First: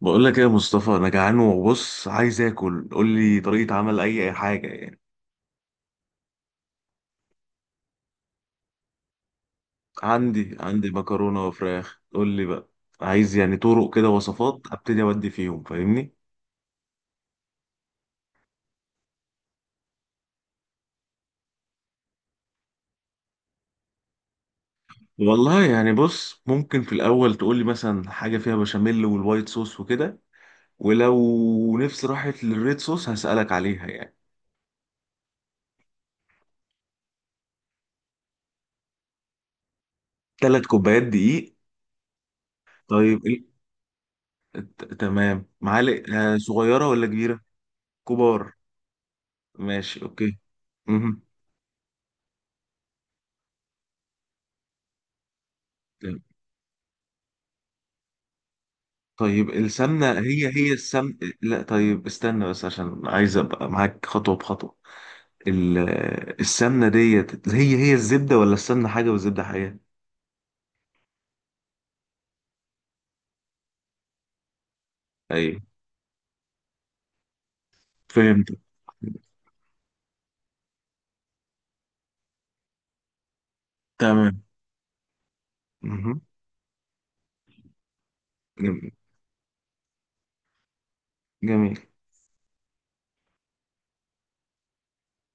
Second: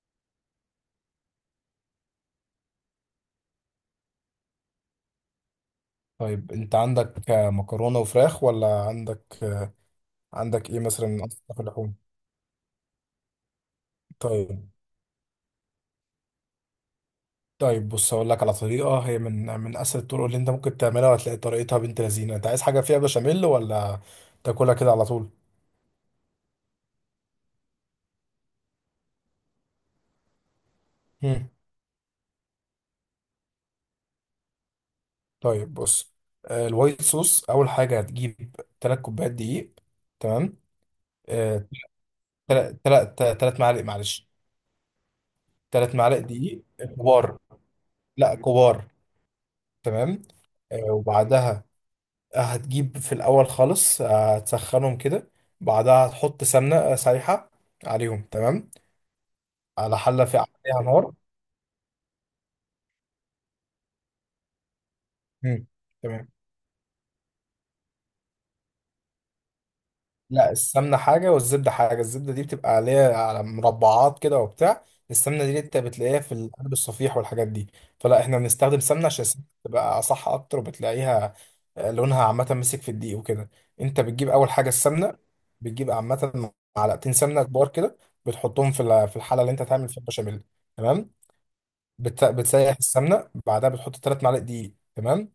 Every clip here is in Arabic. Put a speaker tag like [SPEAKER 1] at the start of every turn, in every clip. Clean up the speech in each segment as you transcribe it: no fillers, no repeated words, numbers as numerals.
[SPEAKER 1] بقول لك ايه يا مصطفى، انا جعان وبص عايز اكل. قول لي طريقة عمل اي حاجة يعني.
[SPEAKER 2] طيب انت عندك مكرونة وفراخ ولا عندك
[SPEAKER 1] عندي
[SPEAKER 2] عندك ايه
[SPEAKER 1] عندي
[SPEAKER 2] مثلا من
[SPEAKER 1] مكرونة
[SPEAKER 2] اصناف اللحوم.
[SPEAKER 1] وفراخ، قول لي بقى. عايز يعني طرق كده وصفات
[SPEAKER 2] طيب.
[SPEAKER 1] ابتدي اودي فيهم، فاهمني.
[SPEAKER 2] طيب بص هقول لك على طريقة، هي من اسهل الطرق اللي انت ممكن تعملها، وهتلاقي طريقتها بنت لذينة. انت عايز حاجة فيها بشاميل، ولا تاكلها كده على طول؟
[SPEAKER 1] والله يعني بص، ممكن في الاول تقول لي مثلا حاجة فيها بشاميل والوايت صوص وكده،
[SPEAKER 2] مم.
[SPEAKER 1] ولو نفسي راحت للريد صوص هسألك عليها يعني.
[SPEAKER 2] طيب بص، الوايت صوص اول حاجة هتجيب 3 كوبايات دقيق. تمام.
[SPEAKER 1] ثلاث كوبايات دقيق.
[SPEAKER 2] 3
[SPEAKER 1] طيب ايه،
[SPEAKER 2] 3 معالق، معلش،
[SPEAKER 1] تمام.
[SPEAKER 2] 3
[SPEAKER 1] معالق
[SPEAKER 2] معالق دقيق
[SPEAKER 1] صغيرة ولا
[SPEAKER 2] كبار.
[SPEAKER 1] كبيرة؟
[SPEAKER 2] لا،
[SPEAKER 1] كبار.
[SPEAKER 2] كبار.
[SPEAKER 1] ماشي،
[SPEAKER 2] تمام.
[SPEAKER 1] اوكي. مهم.
[SPEAKER 2] وبعدها هتجيب في الأول خالص، هتسخنهم كده، بعدها هتحط سمنة سايحة عليهم. تمام،
[SPEAKER 1] طيب،
[SPEAKER 2] على
[SPEAKER 1] السمنة
[SPEAKER 2] حلة في
[SPEAKER 1] هي
[SPEAKER 2] عليها نار.
[SPEAKER 1] السمن؟ لا، طيب استنى بس عشان عايز ابقى معاك خطوة بخطوة.
[SPEAKER 2] مم.
[SPEAKER 1] ال-
[SPEAKER 2] تمام.
[SPEAKER 1] السمنة ديت هي الزبدة، ولا السمنة حاجة والزبدة حاجة؟
[SPEAKER 2] لا، السمنة حاجة والزبدة حاجة. الزبدة دي بتبقى عليها على مربعات كده وبتاع. السمنة دي
[SPEAKER 1] ايوه،
[SPEAKER 2] انت بتلاقيها في القلب الصفيح والحاجات دي. فلا احنا
[SPEAKER 1] فهمت.
[SPEAKER 2] بنستخدم سمنة عشان السمنة تبقى صح أكتر، وبتلاقيها لونها عامة مسك في الدقيق وكده. انت بتجيب
[SPEAKER 1] تمام.
[SPEAKER 2] أول حاجة السمنة، بتجيب
[SPEAKER 1] مهم.
[SPEAKER 2] عامة معلقتين سمنة كبار كده، بتحطهم في
[SPEAKER 1] جميل.
[SPEAKER 2] في الحلة اللي انت هتعمل فيها البشاميل. تمام.
[SPEAKER 1] جميل.
[SPEAKER 2] بتسيح السمنة، بعدها بتحط تلات معالق دقيق. تمام.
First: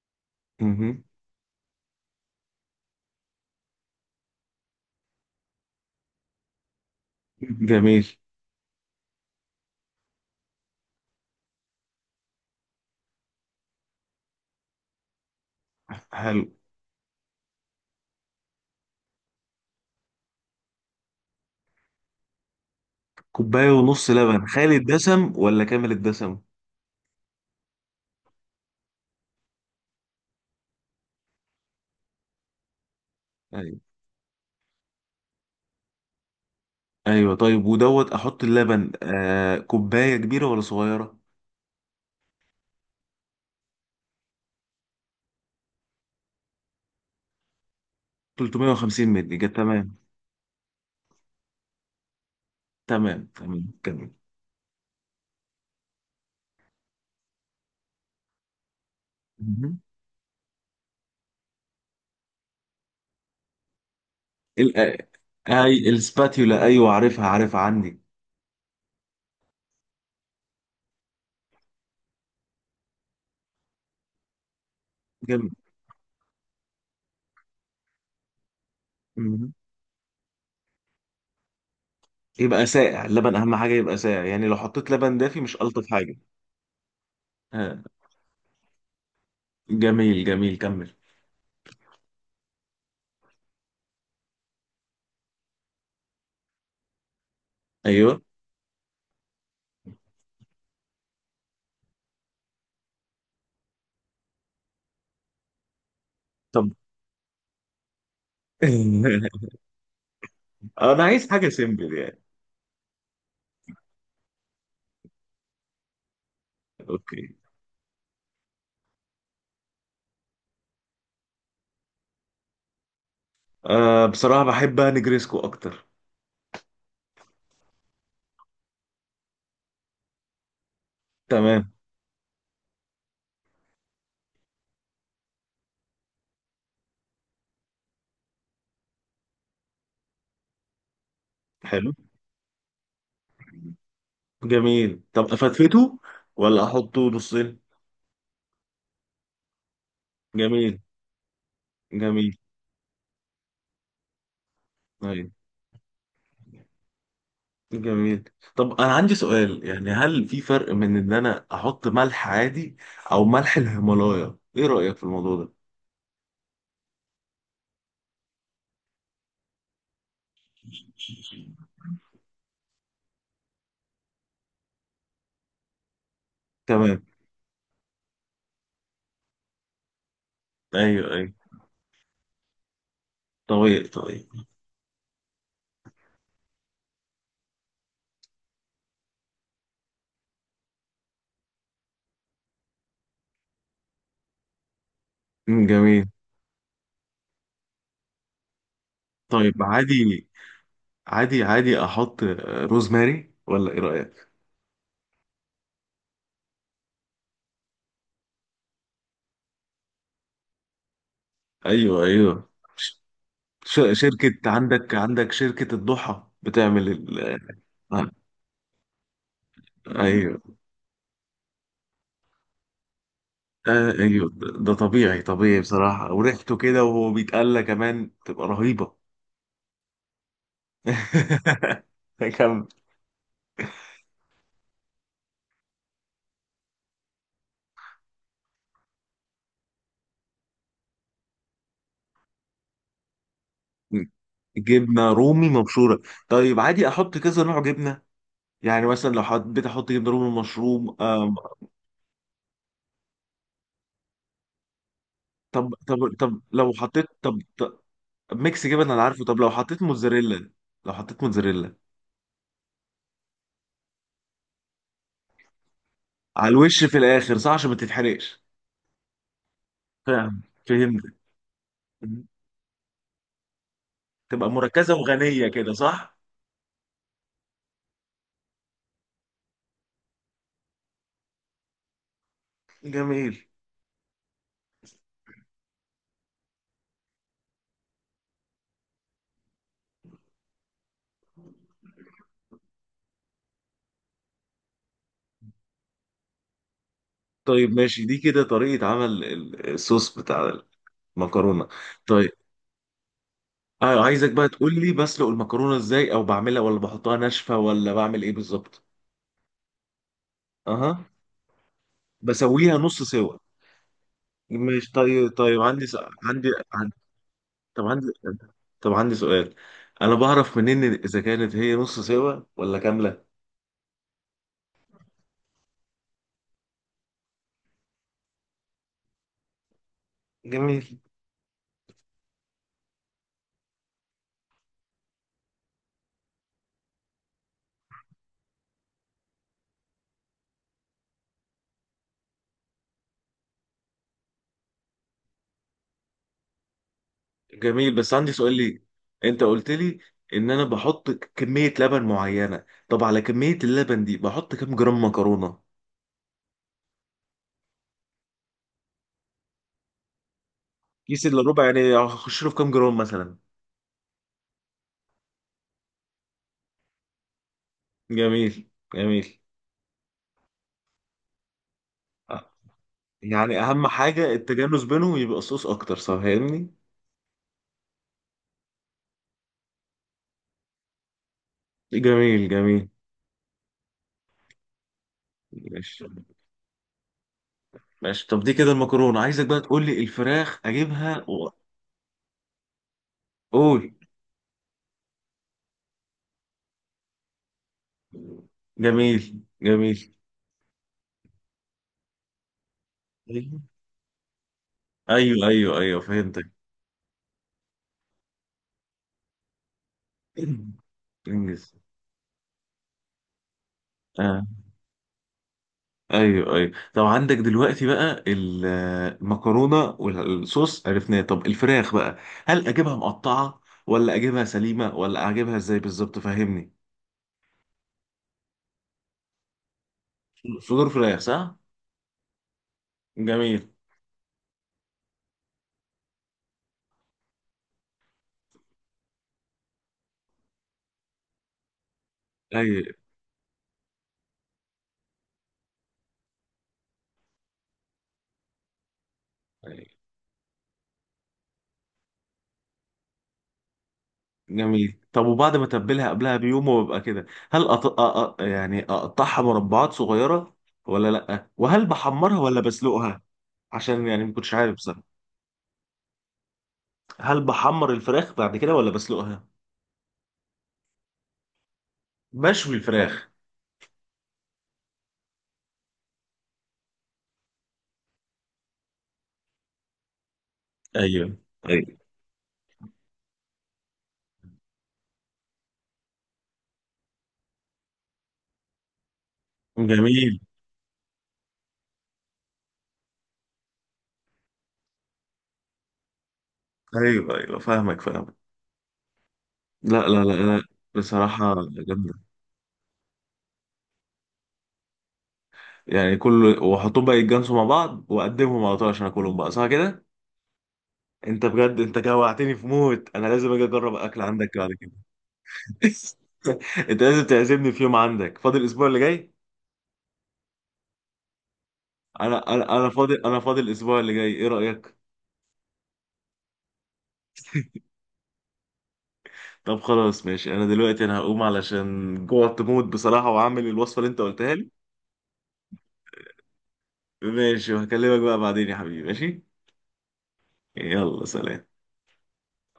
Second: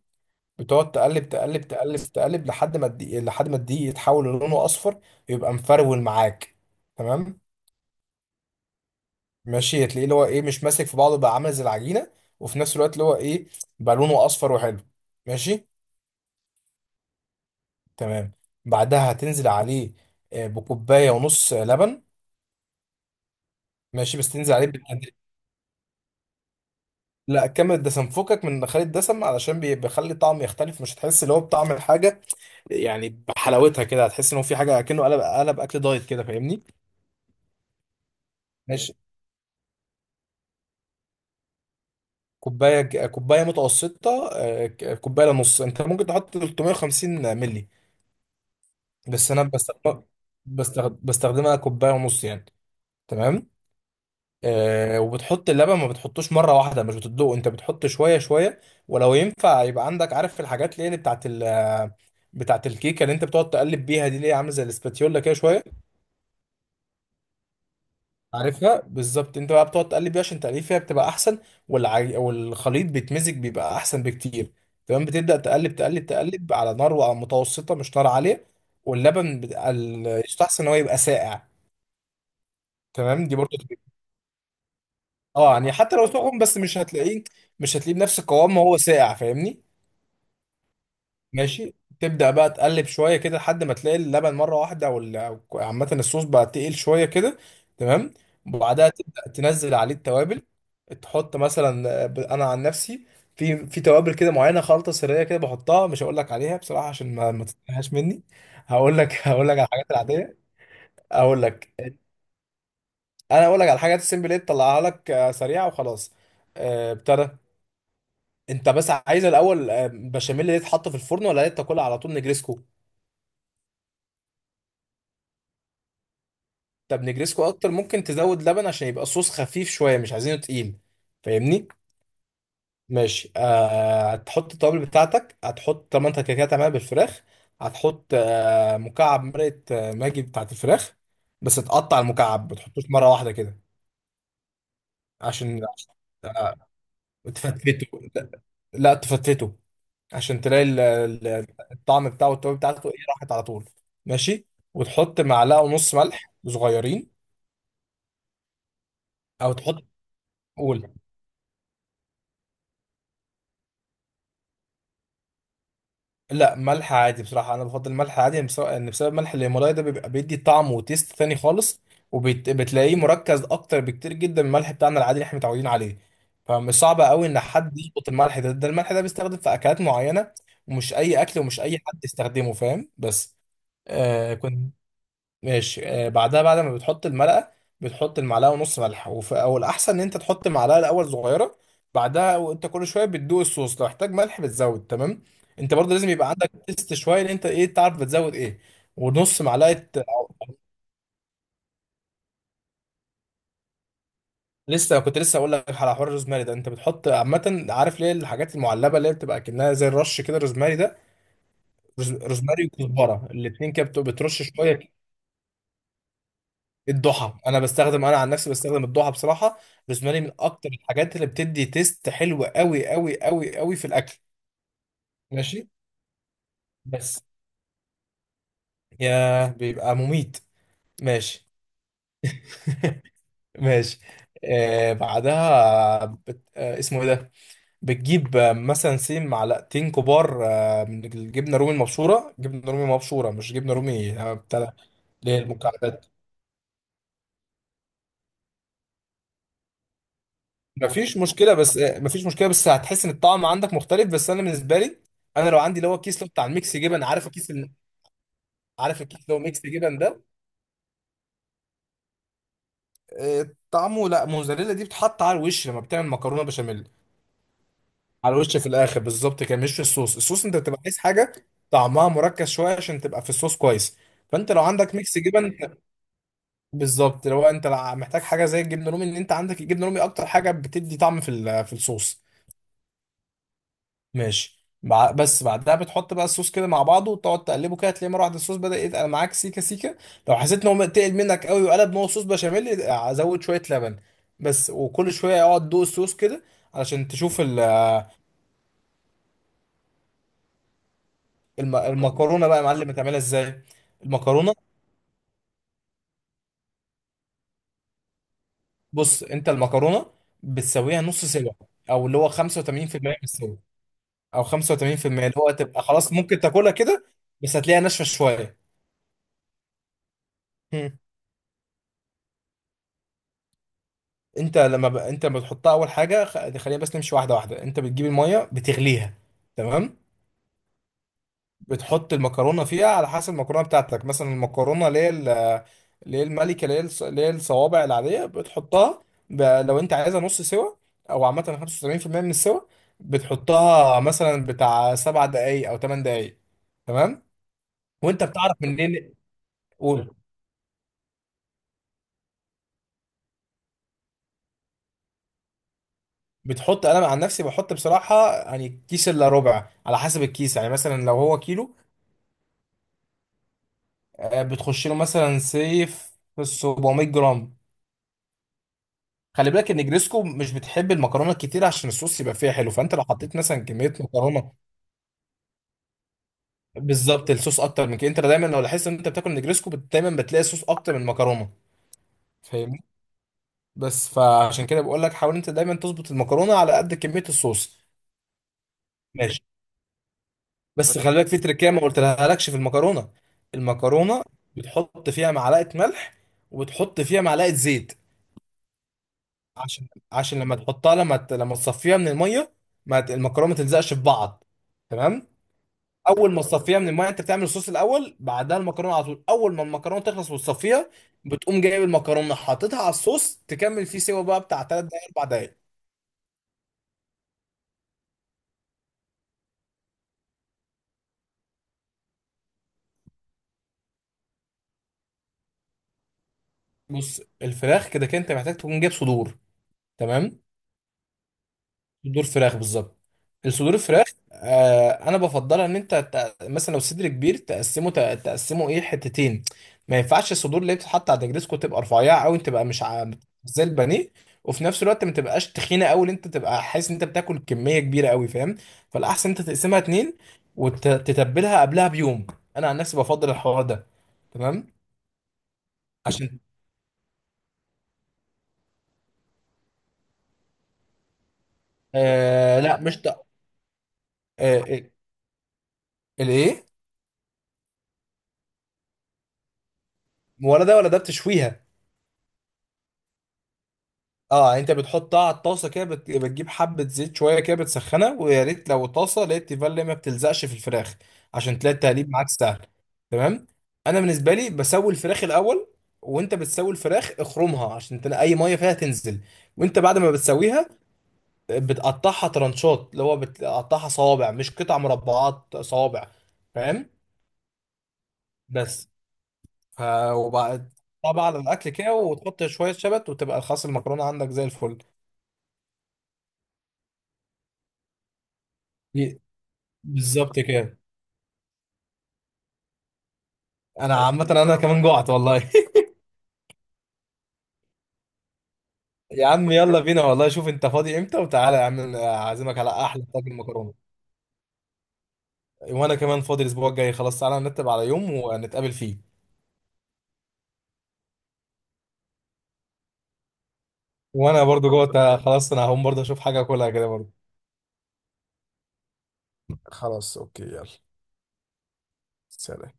[SPEAKER 2] بتقعد
[SPEAKER 1] مهم.
[SPEAKER 2] تقلب تقلب تقلب تقلب لحد ما الدقيق، لحد ما الدقيق يتحول للونه اصفر، يبقى مفرول معاك. تمام.
[SPEAKER 1] جميل.
[SPEAKER 2] ماشي، تلاقيه اللي هو ايه، مش ماسك في بعضه بقى، عامل زي العجينه، وفي نفس الوقت اللي هو ايه، بقى لونه اصفر وحلو. ماشي.
[SPEAKER 1] حلو.
[SPEAKER 2] تمام. بعدها هتنزل عليه بكوبايه ونص لبن.
[SPEAKER 1] كوباية ونص
[SPEAKER 2] ماشي، بس
[SPEAKER 1] لبن
[SPEAKER 2] تنزل عليه
[SPEAKER 1] خالي
[SPEAKER 2] بالتدريج.
[SPEAKER 1] الدسم ولا كامل الدسم؟
[SPEAKER 2] لا، كمل الدسم، فكك من خالي الدسم، علشان بيخلي الطعم يختلف. مش هتحس اللي هو بطعم الحاجه، يعني
[SPEAKER 1] ايوه
[SPEAKER 2] بحلاوتها كده. هتحس ان هو في حاجه، كأنه قلب اكل دايت كده، فاهمني؟
[SPEAKER 1] ايوه. طيب ودوت احط اللبن،
[SPEAKER 2] ماشي.
[SPEAKER 1] كوباية كبيرة ولا صغيرة؟
[SPEAKER 2] كوبايه متوسطه، كوبايه لنص. انت ممكن تحط 350 مللي،
[SPEAKER 1] 350
[SPEAKER 2] بس
[SPEAKER 1] مللي
[SPEAKER 2] انا
[SPEAKER 1] جت. تمام
[SPEAKER 2] بستخدم، بستخدمها كوبايه ونص يعني.
[SPEAKER 1] تمام
[SPEAKER 2] تمام.
[SPEAKER 1] تمام، جميل.
[SPEAKER 2] آه، وبتحط اللبن، ما بتحطوش مره واحده، مش بتدوق، انت بتحط شويه شويه. ولو ينفع
[SPEAKER 1] مهم.
[SPEAKER 2] يبقى عندك، عارف الحاجات اللي هي اللي بتاعت بتاعت الكيكه، اللي انت بتقعد تقلب بيها دي، اللي هي عامله زي
[SPEAKER 1] ال-
[SPEAKER 2] الاسباتيولا كده شويه.
[SPEAKER 1] اي السباتيولا، ايوه عارفها عارفها، عندي.
[SPEAKER 2] عارفها بالظبط. انت بقى بتقعد تقلب بيها عشان تقليب فيها بتبقى احسن. والخليط بيتمزج، بيبقى احسن بكتير. تمام. بتبدا
[SPEAKER 1] جميل.
[SPEAKER 2] تقلب تقلب تقلب على نار متوسطه، مش نار عاليه. واللبن
[SPEAKER 1] مهم.
[SPEAKER 2] يستحسن ان هو يبقى ساقع.
[SPEAKER 1] يبقى ساقع
[SPEAKER 2] تمام،
[SPEAKER 1] اللبن،
[SPEAKER 2] دي
[SPEAKER 1] اهم
[SPEAKER 2] برضه
[SPEAKER 1] حاجه
[SPEAKER 2] تبقى.
[SPEAKER 1] يبقى ساقع، يعني لو حطيت لبن دافي
[SPEAKER 2] اه
[SPEAKER 1] مش
[SPEAKER 2] يعني
[SPEAKER 1] الطف
[SPEAKER 2] حتى لو
[SPEAKER 1] حاجه.
[SPEAKER 2] سخن، بس مش هتلاقيه، مش
[SPEAKER 1] آه.
[SPEAKER 2] هتلاقيه بنفس القوام ما هو ساقع، فاهمني؟
[SPEAKER 1] جميل جميل، كمل.
[SPEAKER 2] ماشي. تبدأ بقى تقلب شوية كده لحد ما تلاقي اللبن مرة واحدة، أو أو عامة الصوص بقى تقيل شوية كده. تمام.
[SPEAKER 1] ايوه.
[SPEAKER 2] وبعدها تبدأ تنزل عليه التوابل. تحط مثلا أنا عن نفسي في توابل كده معينة، خلطة سرية كده بحطها، مش هقول لك عليها
[SPEAKER 1] طب.
[SPEAKER 2] بصراحة عشان ما تتنهاش مني. هقول لك هقول لك على الحاجات العادية.
[SPEAKER 1] انا عايز
[SPEAKER 2] أقول
[SPEAKER 1] حاجه
[SPEAKER 2] لك.
[SPEAKER 1] سيمبل يعني.
[SPEAKER 2] أنا هقول لك على الحاجات السيمبل اللي تطلعها لك سريعة وخلاص. آه، ابتدى.
[SPEAKER 1] اوكي.
[SPEAKER 2] أنت بس عايز الأول بشاميل اللي يتحط في الفرن، ولا تاكلها على طول نجرسكو؟
[SPEAKER 1] آه، بصراحه بحب نجريسكو اكتر.
[SPEAKER 2] طب نجريسكو اكتر، ممكن تزود لبن عشان يبقى صوص خفيف شويه، مش عايزينه تقيل، فاهمني؟
[SPEAKER 1] تمام.
[SPEAKER 2] ماشي. آه، هتحط التوابل بتاعتك، هتحط، طب ما انت كده كده هتعملها بالفراخ، هتحط آه مكعب مرقه ماجي بتاعت الفراخ. بس
[SPEAKER 1] حلو.
[SPEAKER 2] تقطع المكعب، ما تحطوش مره واحده كده.
[SPEAKER 1] جميل. طب
[SPEAKER 2] عشان
[SPEAKER 1] افتفته
[SPEAKER 2] آه،
[SPEAKER 1] ولا احطه نصين؟
[SPEAKER 2] تفتفته. لا. تفتفته، عشان تلاقي
[SPEAKER 1] جميل.
[SPEAKER 2] الطعم بتاعه
[SPEAKER 1] جميل.
[SPEAKER 2] والتوابل بتاعته ايه، راحت على طول. ماشي. وتحط
[SPEAKER 1] أيوة.
[SPEAKER 2] معلقه ونص ملح صغيرين.
[SPEAKER 1] جميل. طب انا عندي
[SPEAKER 2] او
[SPEAKER 1] سؤال
[SPEAKER 2] تحط،
[SPEAKER 1] يعني، هل في فرق
[SPEAKER 2] قول.
[SPEAKER 1] من ان انا احط ملح عادي او ملح الهيمالايا؟ ايه رأيك في الموضوع ده؟
[SPEAKER 2] لا ملح عادي بصراحة، أنا بفضل الملح عادي يعني، لأن بسبب ملح الهيمالايا ده بيبقى بيدي طعم وتيست تاني خالص، وبتلاقيه مركز أكتر بكتير جدا من الملح بتاعنا العادي اللي إحنا متعودين عليه. فمش صعب
[SPEAKER 1] تمام.
[SPEAKER 2] قوي إن حد يظبط الملح ده. الملح ده بيستخدم في أكلات معينة، ومش
[SPEAKER 1] ايوه
[SPEAKER 2] أي
[SPEAKER 1] ايوه.
[SPEAKER 2] أكل، ومش أي حد يستخدمه، فاهم؟ بس
[SPEAKER 1] طيب طيب.
[SPEAKER 2] آه، ماشي. آه، بعدها بعد ما بتحط المرقة، بتحط المعلقة ونص ملح، او الأحسن إن أنت تحط المعلقة الأول صغيرة، بعدها وأنت كل شوية بتدوق الصوص، لو احتاج ملح بتزود. تمام.
[SPEAKER 1] أمم،
[SPEAKER 2] أنت برضه
[SPEAKER 1] جميل.
[SPEAKER 2] لازم يبقى عندك تيست شوية، إن أنت إيه، تعرف بتزود إيه. ونص
[SPEAKER 1] طيب
[SPEAKER 2] معلقة
[SPEAKER 1] عادي،
[SPEAKER 2] أو.
[SPEAKER 1] عادي احط روزماري ولا ايه رأيك؟
[SPEAKER 2] لسه كنت لسه أقول لك على حوار الروزماري ده. أنت بتحط عامة، عارف ليه، الحاجات المعلبة اللي هي بتبقى كأنها زي الرش كده، الروزماري ده،
[SPEAKER 1] ايوه ايوه.
[SPEAKER 2] روزماري
[SPEAKER 1] ش-
[SPEAKER 2] وكزبرة، الاتنين كده
[SPEAKER 1] شركة،
[SPEAKER 2] بترش شوية.
[SPEAKER 1] عندك شركة الضحى بتعمل ال...؟
[SPEAKER 2] الضحى، انا بستخدم،
[SPEAKER 1] آه،
[SPEAKER 2] انا عن نفسي بستخدم الضحى بصراحه. روزماري من
[SPEAKER 1] ايوه.
[SPEAKER 2] اكتر الحاجات اللي بتدي تيست حلو قوي قوي قوي قوي في
[SPEAKER 1] آه،
[SPEAKER 2] الاكل.
[SPEAKER 1] ايوه، ده طبيعي
[SPEAKER 2] ماشي.
[SPEAKER 1] بصراحة، وريحته كده وهو
[SPEAKER 2] بس
[SPEAKER 1] بيتقلى كمان تبقى رهيبة.
[SPEAKER 2] يا، بيبقى مميت. ماشي.
[SPEAKER 1] كم.
[SPEAKER 2] ماشي. آه، بعدها آه، اسمه ايه ده، بتجيب آه، مثلا سين معلقتين كبار آه من الجبنه رومي المبشوره. جبنه رومي مبشوره، مش جبنه رومي بتاع ده،
[SPEAKER 1] جبنه
[SPEAKER 2] اللي هي
[SPEAKER 1] رومي مبشوره.
[SPEAKER 2] المكعبات.
[SPEAKER 1] طيب عادي احط كذا نوع جبنه؟ يعني مثلا لو حبيت احط جبنه رومي، مشروم،
[SPEAKER 2] مفيش
[SPEAKER 1] آم،
[SPEAKER 2] مشكله، بس مفيش مشكله بس هتحس ان الطعم عندك مختلف. بس انا بالنسبه لي، انا لو
[SPEAKER 1] طب
[SPEAKER 2] عندي اللي هو
[SPEAKER 1] طب
[SPEAKER 2] الكيس، اللي هو
[SPEAKER 1] طب
[SPEAKER 2] بتاع
[SPEAKER 1] لو
[SPEAKER 2] الميكس جبن،
[SPEAKER 1] حطيت،
[SPEAKER 2] عارف
[SPEAKER 1] طب,
[SPEAKER 2] الكيس ال.
[SPEAKER 1] طب ميكس جبن
[SPEAKER 2] عارف
[SPEAKER 1] انا
[SPEAKER 2] الكيس
[SPEAKER 1] عارفه.
[SPEAKER 2] اللي
[SPEAKER 1] طب
[SPEAKER 2] هو
[SPEAKER 1] لو
[SPEAKER 2] ميكس
[SPEAKER 1] حطيت
[SPEAKER 2] جبن ده،
[SPEAKER 1] موتزاريلا، لو حطيت موتزاريلا؟
[SPEAKER 2] آه، طعمه. لا موزاريلا دي بتحط على الوش لما بتعمل مكرونه
[SPEAKER 1] على الوش
[SPEAKER 2] بشاميل.
[SPEAKER 1] في الاخر، صح، عشان ما
[SPEAKER 2] على
[SPEAKER 1] تتحرقش.
[SPEAKER 2] الوش في الاخر بالظبط كده، مش في الصوص.
[SPEAKER 1] فاهم،
[SPEAKER 2] الصوص انت بتبقى عايز
[SPEAKER 1] فهمت.
[SPEAKER 2] حاجه طعمها مركز شويه عشان تبقى في الصوص كويس.
[SPEAKER 1] تبقى
[SPEAKER 2] فانت لو
[SPEAKER 1] مركزه
[SPEAKER 2] عندك ميكس
[SPEAKER 1] وغنيه
[SPEAKER 2] جبن،
[SPEAKER 1] كده، صح.
[SPEAKER 2] بالظبط. لو انت محتاج حاجه زي الجبنه الرومي، ان انت عندك الجبنه الرومي اكتر حاجه بتدي طعم في في الصوص.
[SPEAKER 1] جميل.
[SPEAKER 2] ماشي. بس بعدها بتحط بقى الصوص كده مع بعضه، وتقعد تقلبه كده، تلاقي مره واحده الصوص بدأ يتقل معاك سيكه سيكه. لو حسيت ان هو تقل منك قوي وقلب ان هو صوص بشاميل، ازود شويه لبن بس. وكل شويه اقعد دوق الصوص كده، علشان تشوف
[SPEAKER 1] طيب ماشي، دي كده طريقه عمل الصوص بتاع المكرونه. طيب،
[SPEAKER 2] المكرونه بقى يا معلم هتعملها ازاي.
[SPEAKER 1] اه عايزك بقى
[SPEAKER 2] المكرونه،
[SPEAKER 1] تقول لي، بسلق المكرونه ازاي، او بعملها ولا بحطها ناشفه، ولا بعمل ايه بالظبط؟
[SPEAKER 2] بص انت المكرونه بتسويها
[SPEAKER 1] اها.
[SPEAKER 2] نص سوا، او اللي هو
[SPEAKER 1] بسويها نص
[SPEAKER 2] 85% من
[SPEAKER 1] سوا.
[SPEAKER 2] السوا، او
[SPEAKER 1] مش
[SPEAKER 2] 85%
[SPEAKER 1] طيب،
[SPEAKER 2] اللي هو
[SPEAKER 1] طيب،
[SPEAKER 2] تبقى
[SPEAKER 1] عندي س...
[SPEAKER 2] خلاص ممكن
[SPEAKER 1] عندي
[SPEAKER 2] تاكلها
[SPEAKER 1] عن-
[SPEAKER 2] كده، بس هتلاقيها
[SPEAKER 1] طب
[SPEAKER 2] ناشفه
[SPEAKER 1] عندي،
[SPEAKER 2] شويه.
[SPEAKER 1] طب عندي سؤال، انا بعرف منين اذا كانت هي نص سوا ولا كامله؟
[SPEAKER 2] انت لما انت لما بتحطها اول حاجه، خلينا بس نمشي واحده واحده. انت بتجيب الميه بتغليها. تمام.
[SPEAKER 1] جميل
[SPEAKER 2] بتحط المكرونه فيها، على حسب المكرونه بتاعتك. مثلا المكرونه اللي هي اللي هي الملكه، اللي هي اللي هي الصوابع العاديه، بتحطها لو انت عايزها نص سوا، او عامه 75% من السوا، بتحطها مثلا بتاع سبع دقائق او ثمان دقائق. تمام.
[SPEAKER 1] جميل. بس
[SPEAKER 2] وانت
[SPEAKER 1] عندي
[SPEAKER 2] بتعرف
[SPEAKER 1] سؤال ليك،
[SPEAKER 2] منين،
[SPEAKER 1] انت قلت لي
[SPEAKER 2] قول.
[SPEAKER 1] ان انا بحط كميه لبن معينه، طب على كميه اللبن دي بحط كام جرام مكرونه؟
[SPEAKER 2] بتحط، انا عن نفسي بحط بصراحه يعني كيس الا ربع على حسب الكيس، يعني مثلا لو
[SPEAKER 1] كيس
[SPEAKER 2] هو
[SPEAKER 1] الا ربع،
[SPEAKER 2] كيلو،
[SPEAKER 1] يعني اخش له في كام جرام مثلا؟
[SPEAKER 2] بتخش له مثلا سيف 700 جرام.
[SPEAKER 1] جميل جميل.
[SPEAKER 2] خلي بالك ان جريسكو مش بتحب المكرونه الكتير، عشان الصوص يبقى فيها حلو. فانت لو حطيت مثلا
[SPEAKER 1] يعني اهم
[SPEAKER 2] كميه
[SPEAKER 1] حاجة
[SPEAKER 2] مكرونه،
[SPEAKER 1] التجانس بينهم، يبقى صوص اكتر، صح فاهمني؟
[SPEAKER 2] بالظبط الصوص اكتر من كده. انت دايما لو لاحظت ان انت بتاكل نجريسكو دايما بتلاقي صوص اكتر من المكرونه،
[SPEAKER 1] جميل
[SPEAKER 2] فاهمني؟
[SPEAKER 1] جميل.
[SPEAKER 2] بس فعشان كده بقول لك حاول انت دايما
[SPEAKER 1] ماشي
[SPEAKER 2] تظبط المكرونه على قد كميه الصوص.
[SPEAKER 1] ماشي. طب دي كده المكرونة،
[SPEAKER 2] ماشي.
[SPEAKER 1] عايزك بقى تقول لي الفراخ،
[SPEAKER 2] بس خلي
[SPEAKER 1] اجيبها
[SPEAKER 2] بالك في
[SPEAKER 1] و...؟
[SPEAKER 2] تركيه ما قلتلهالكش في المكرونه.
[SPEAKER 1] قول.
[SPEAKER 2] المكرونه بتحط فيها معلقه ملح، وبتحط فيها معلقه زيت،
[SPEAKER 1] جميل
[SPEAKER 2] عشان
[SPEAKER 1] جميل.
[SPEAKER 2] عشان لما تحطها، لما تصفيها من الميه، ما ت... المكرونه ما تلزقش في بعض. تمام.
[SPEAKER 1] ايوه ايوه ايوه،
[SPEAKER 2] اول ما
[SPEAKER 1] فهمتك.
[SPEAKER 2] تصفيها من الميه، انت بتعمل الصوص الاول، بعدها المكرونه على طول. اول ما المكرونه تخلص وتصفيها، بتقوم
[SPEAKER 1] انجز.
[SPEAKER 2] جايب المكرونه حاططها على الصوص، تكمل فيه سوا بقى
[SPEAKER 1] آه.
[SPEAKER 2] بتاع 3 دقايق 4 دقايق.
[SPEAKER 1] ايوه ايوه. طب عندك دلوقتي بقى المكرونه والصوص عرفناه، طب الفراخ بقى، هل اجيبها مقطعه ولا اجيبها سليمه، ولا اجيبها ازاي بالظبط؟ فهمني.
[SPEAKER 2] بص الفراخ كده كده انت محتاج تكون جايب صدور. تمام،
[SPEAKER 1] صدور فراخ، صح؟
[SPEAKER 2] صدور فراخ بالظبط.
[SPEAKER 1] جميل.
[SPEAKER 2] الصدور الفراخ، آه انا بفضلها ان انت مثلا لو صدر كبير تقسمه، تقسمه ايه، حتتين. ما ينفعش الصدور اللي بتتحط على النجريسكو تبقى رفيعه قوي، تبقى مش
[SPEAKER 1] اي.
[SPEAKER 2] ع- زي البانيه، وفي نفس الوقت ما تبقاش تخينه قوي، اللي انت تبقى حاسس ان انت بتاكل كميه كبيره قوي، فاهم؟ فالاحسن انت تقسمها
[SPEAKER 1] أي.
[SPEAKER 2] اتنين، وتتبلها قبلها بيوم. انا عن نفسي بفضل الحوار ده. تمام.
[SPEAKER 1] جميل. طب وبعد ما اتبلها قبلها
[SPEAKER 2] عشان
[SPEAKER 1] بيوم وببقى كده، هل يعني اقطعها مربعات صغيره ولا لا؟ وهل بحمرها ولا
[SPEAKER 2] آه، لا مش
[SPEAKER 1] بسلقها؟
[SPEAKER 2] آه،
[SPEAKER 1] عشان يعني ما كنتش عارف
[SPEAKER 2] آه،
[SPEAKER 1] بصراحه،
[SPEAKER 2] الايه.
[SPEAKER 1] هل بحمر الفراخ بعد كده ولا بسلقها؟
[SPEAKER 2] ولا ده ولا ده، بتشويها.
[SPEAKER 1] بشوي الفراخ.
[SPEAKER 2] اه يعني انت بتحطها على الطاسه كده، بتجيب حبه زيت شويه كده، بتسخنها، ويا ريت لو طاسه لقيت تيفال ما بتلزقش في الفراخ،
[SPEAKER 1] ايوه.
[SPEAKER 2] عشان تلاقي
[SPEAKER 1] ايوه.
[SPEAKER 2] التقليب معاك سهل. تمام. انا بالنسبه لي بسوي الفراخ الاول. وانت بتسوي الفراخ اخرمها، عشان تلاقي اي ميه فيها تنزل. وانت بعد ما
[SPEAKER 1] جميل.
[SPEAKER 2] بتسويها بتقطعها ترانشات، اللي هو بتقطعها صوابع، مش قطع مربعات، صوابع، فاهم؟
[SPEAKER 1] ايوه ايوه، فاهمك فاهمك.
[SPEAKER 2] بس ف،
[SPEAKER 1] لا لا لا. لا.
[SPEAKER 2] وبعد، طبعا على
[SPEAKER 1] بصراحه
[SPEAKER 2] الاكل كده
[SPEAKER 1] جامده.
[SPEAKER 2] وتحط شويه شبت، وتبقى الخاص المكرونه عندك زي الفل.
[SPEAKER 1] يعني كل واحطهم بقى يتجانسوا مع بعض، واقدمهم على طول، عشان
[SPEAKER 2] دي-
[SPEAKER 1] اكلهم بقى صح كده.
[SPEAKER 2] بالظبط كده.
[SPEAKER 1] انت بجد انت جوعتني في موت، انا لازم اجي اجرب
[SPEAKER 2] انا
[SPEAKER 1] اكل
[SPEAKER 2] عامة
[SPEAKER 1] عندك
[SPEAKER 2] انا
[SPEAKER 1] بعد
[SPEAKER 2] كمان
[SPEAKER 1] كده.
[SPEAKER 2] جوعت والله.
[SPEAKER 1] انت لازم تعزمني في يوم، عندك فاضل الاسبوع اللي
[SPEAKER 2] يا
[SPEAKER 1] جاي؟
[SPEAKER 2] عم يلا بينا والله، شوف انت فاضي امتى وتعالى يا عم،
[SPEAKER 1] انا
[SPEAKER 2] اعزمك على
[SPEAKER 1] انا انا
[SPEAKER 2] احلى
[SPEAKER 1] فاضل
[SPEAKER 2] طاجن
[SPEAKER 1] انا فاضل
[SPEAKER 2] مكرونة.
[SPEAKER 1] الاسبوع اللي جاي، ايه رايك؟
[SPEAKER 2] وانا كمان فاضي الاسبوع الجاي، خلاص تعالى نرتب على يوم ونتقابل فيه.
[SPEAKER 1] طب خلاص ماشي، انا دلوقتي انا هقوم علشان جوعت موت بصراحه، وعامل الوصفه اللي انت
[SPEAKER 2] وانا
[SPEAKER 1] قلتها لي.
[SPEAKER 2] برضو جوعت، خلاص انا هقوم برضو اشوف حاجة اكلها كده برضو.
[SPEAKER 1] ماشي، وهكلمك بقى بعدين يا حبيبي. ماشي،
[SPEAKER 2] خلاص، اوكي، يلا.
[SPEAKER 1] يلا، سلام.
[SPEAKER 2] سلام.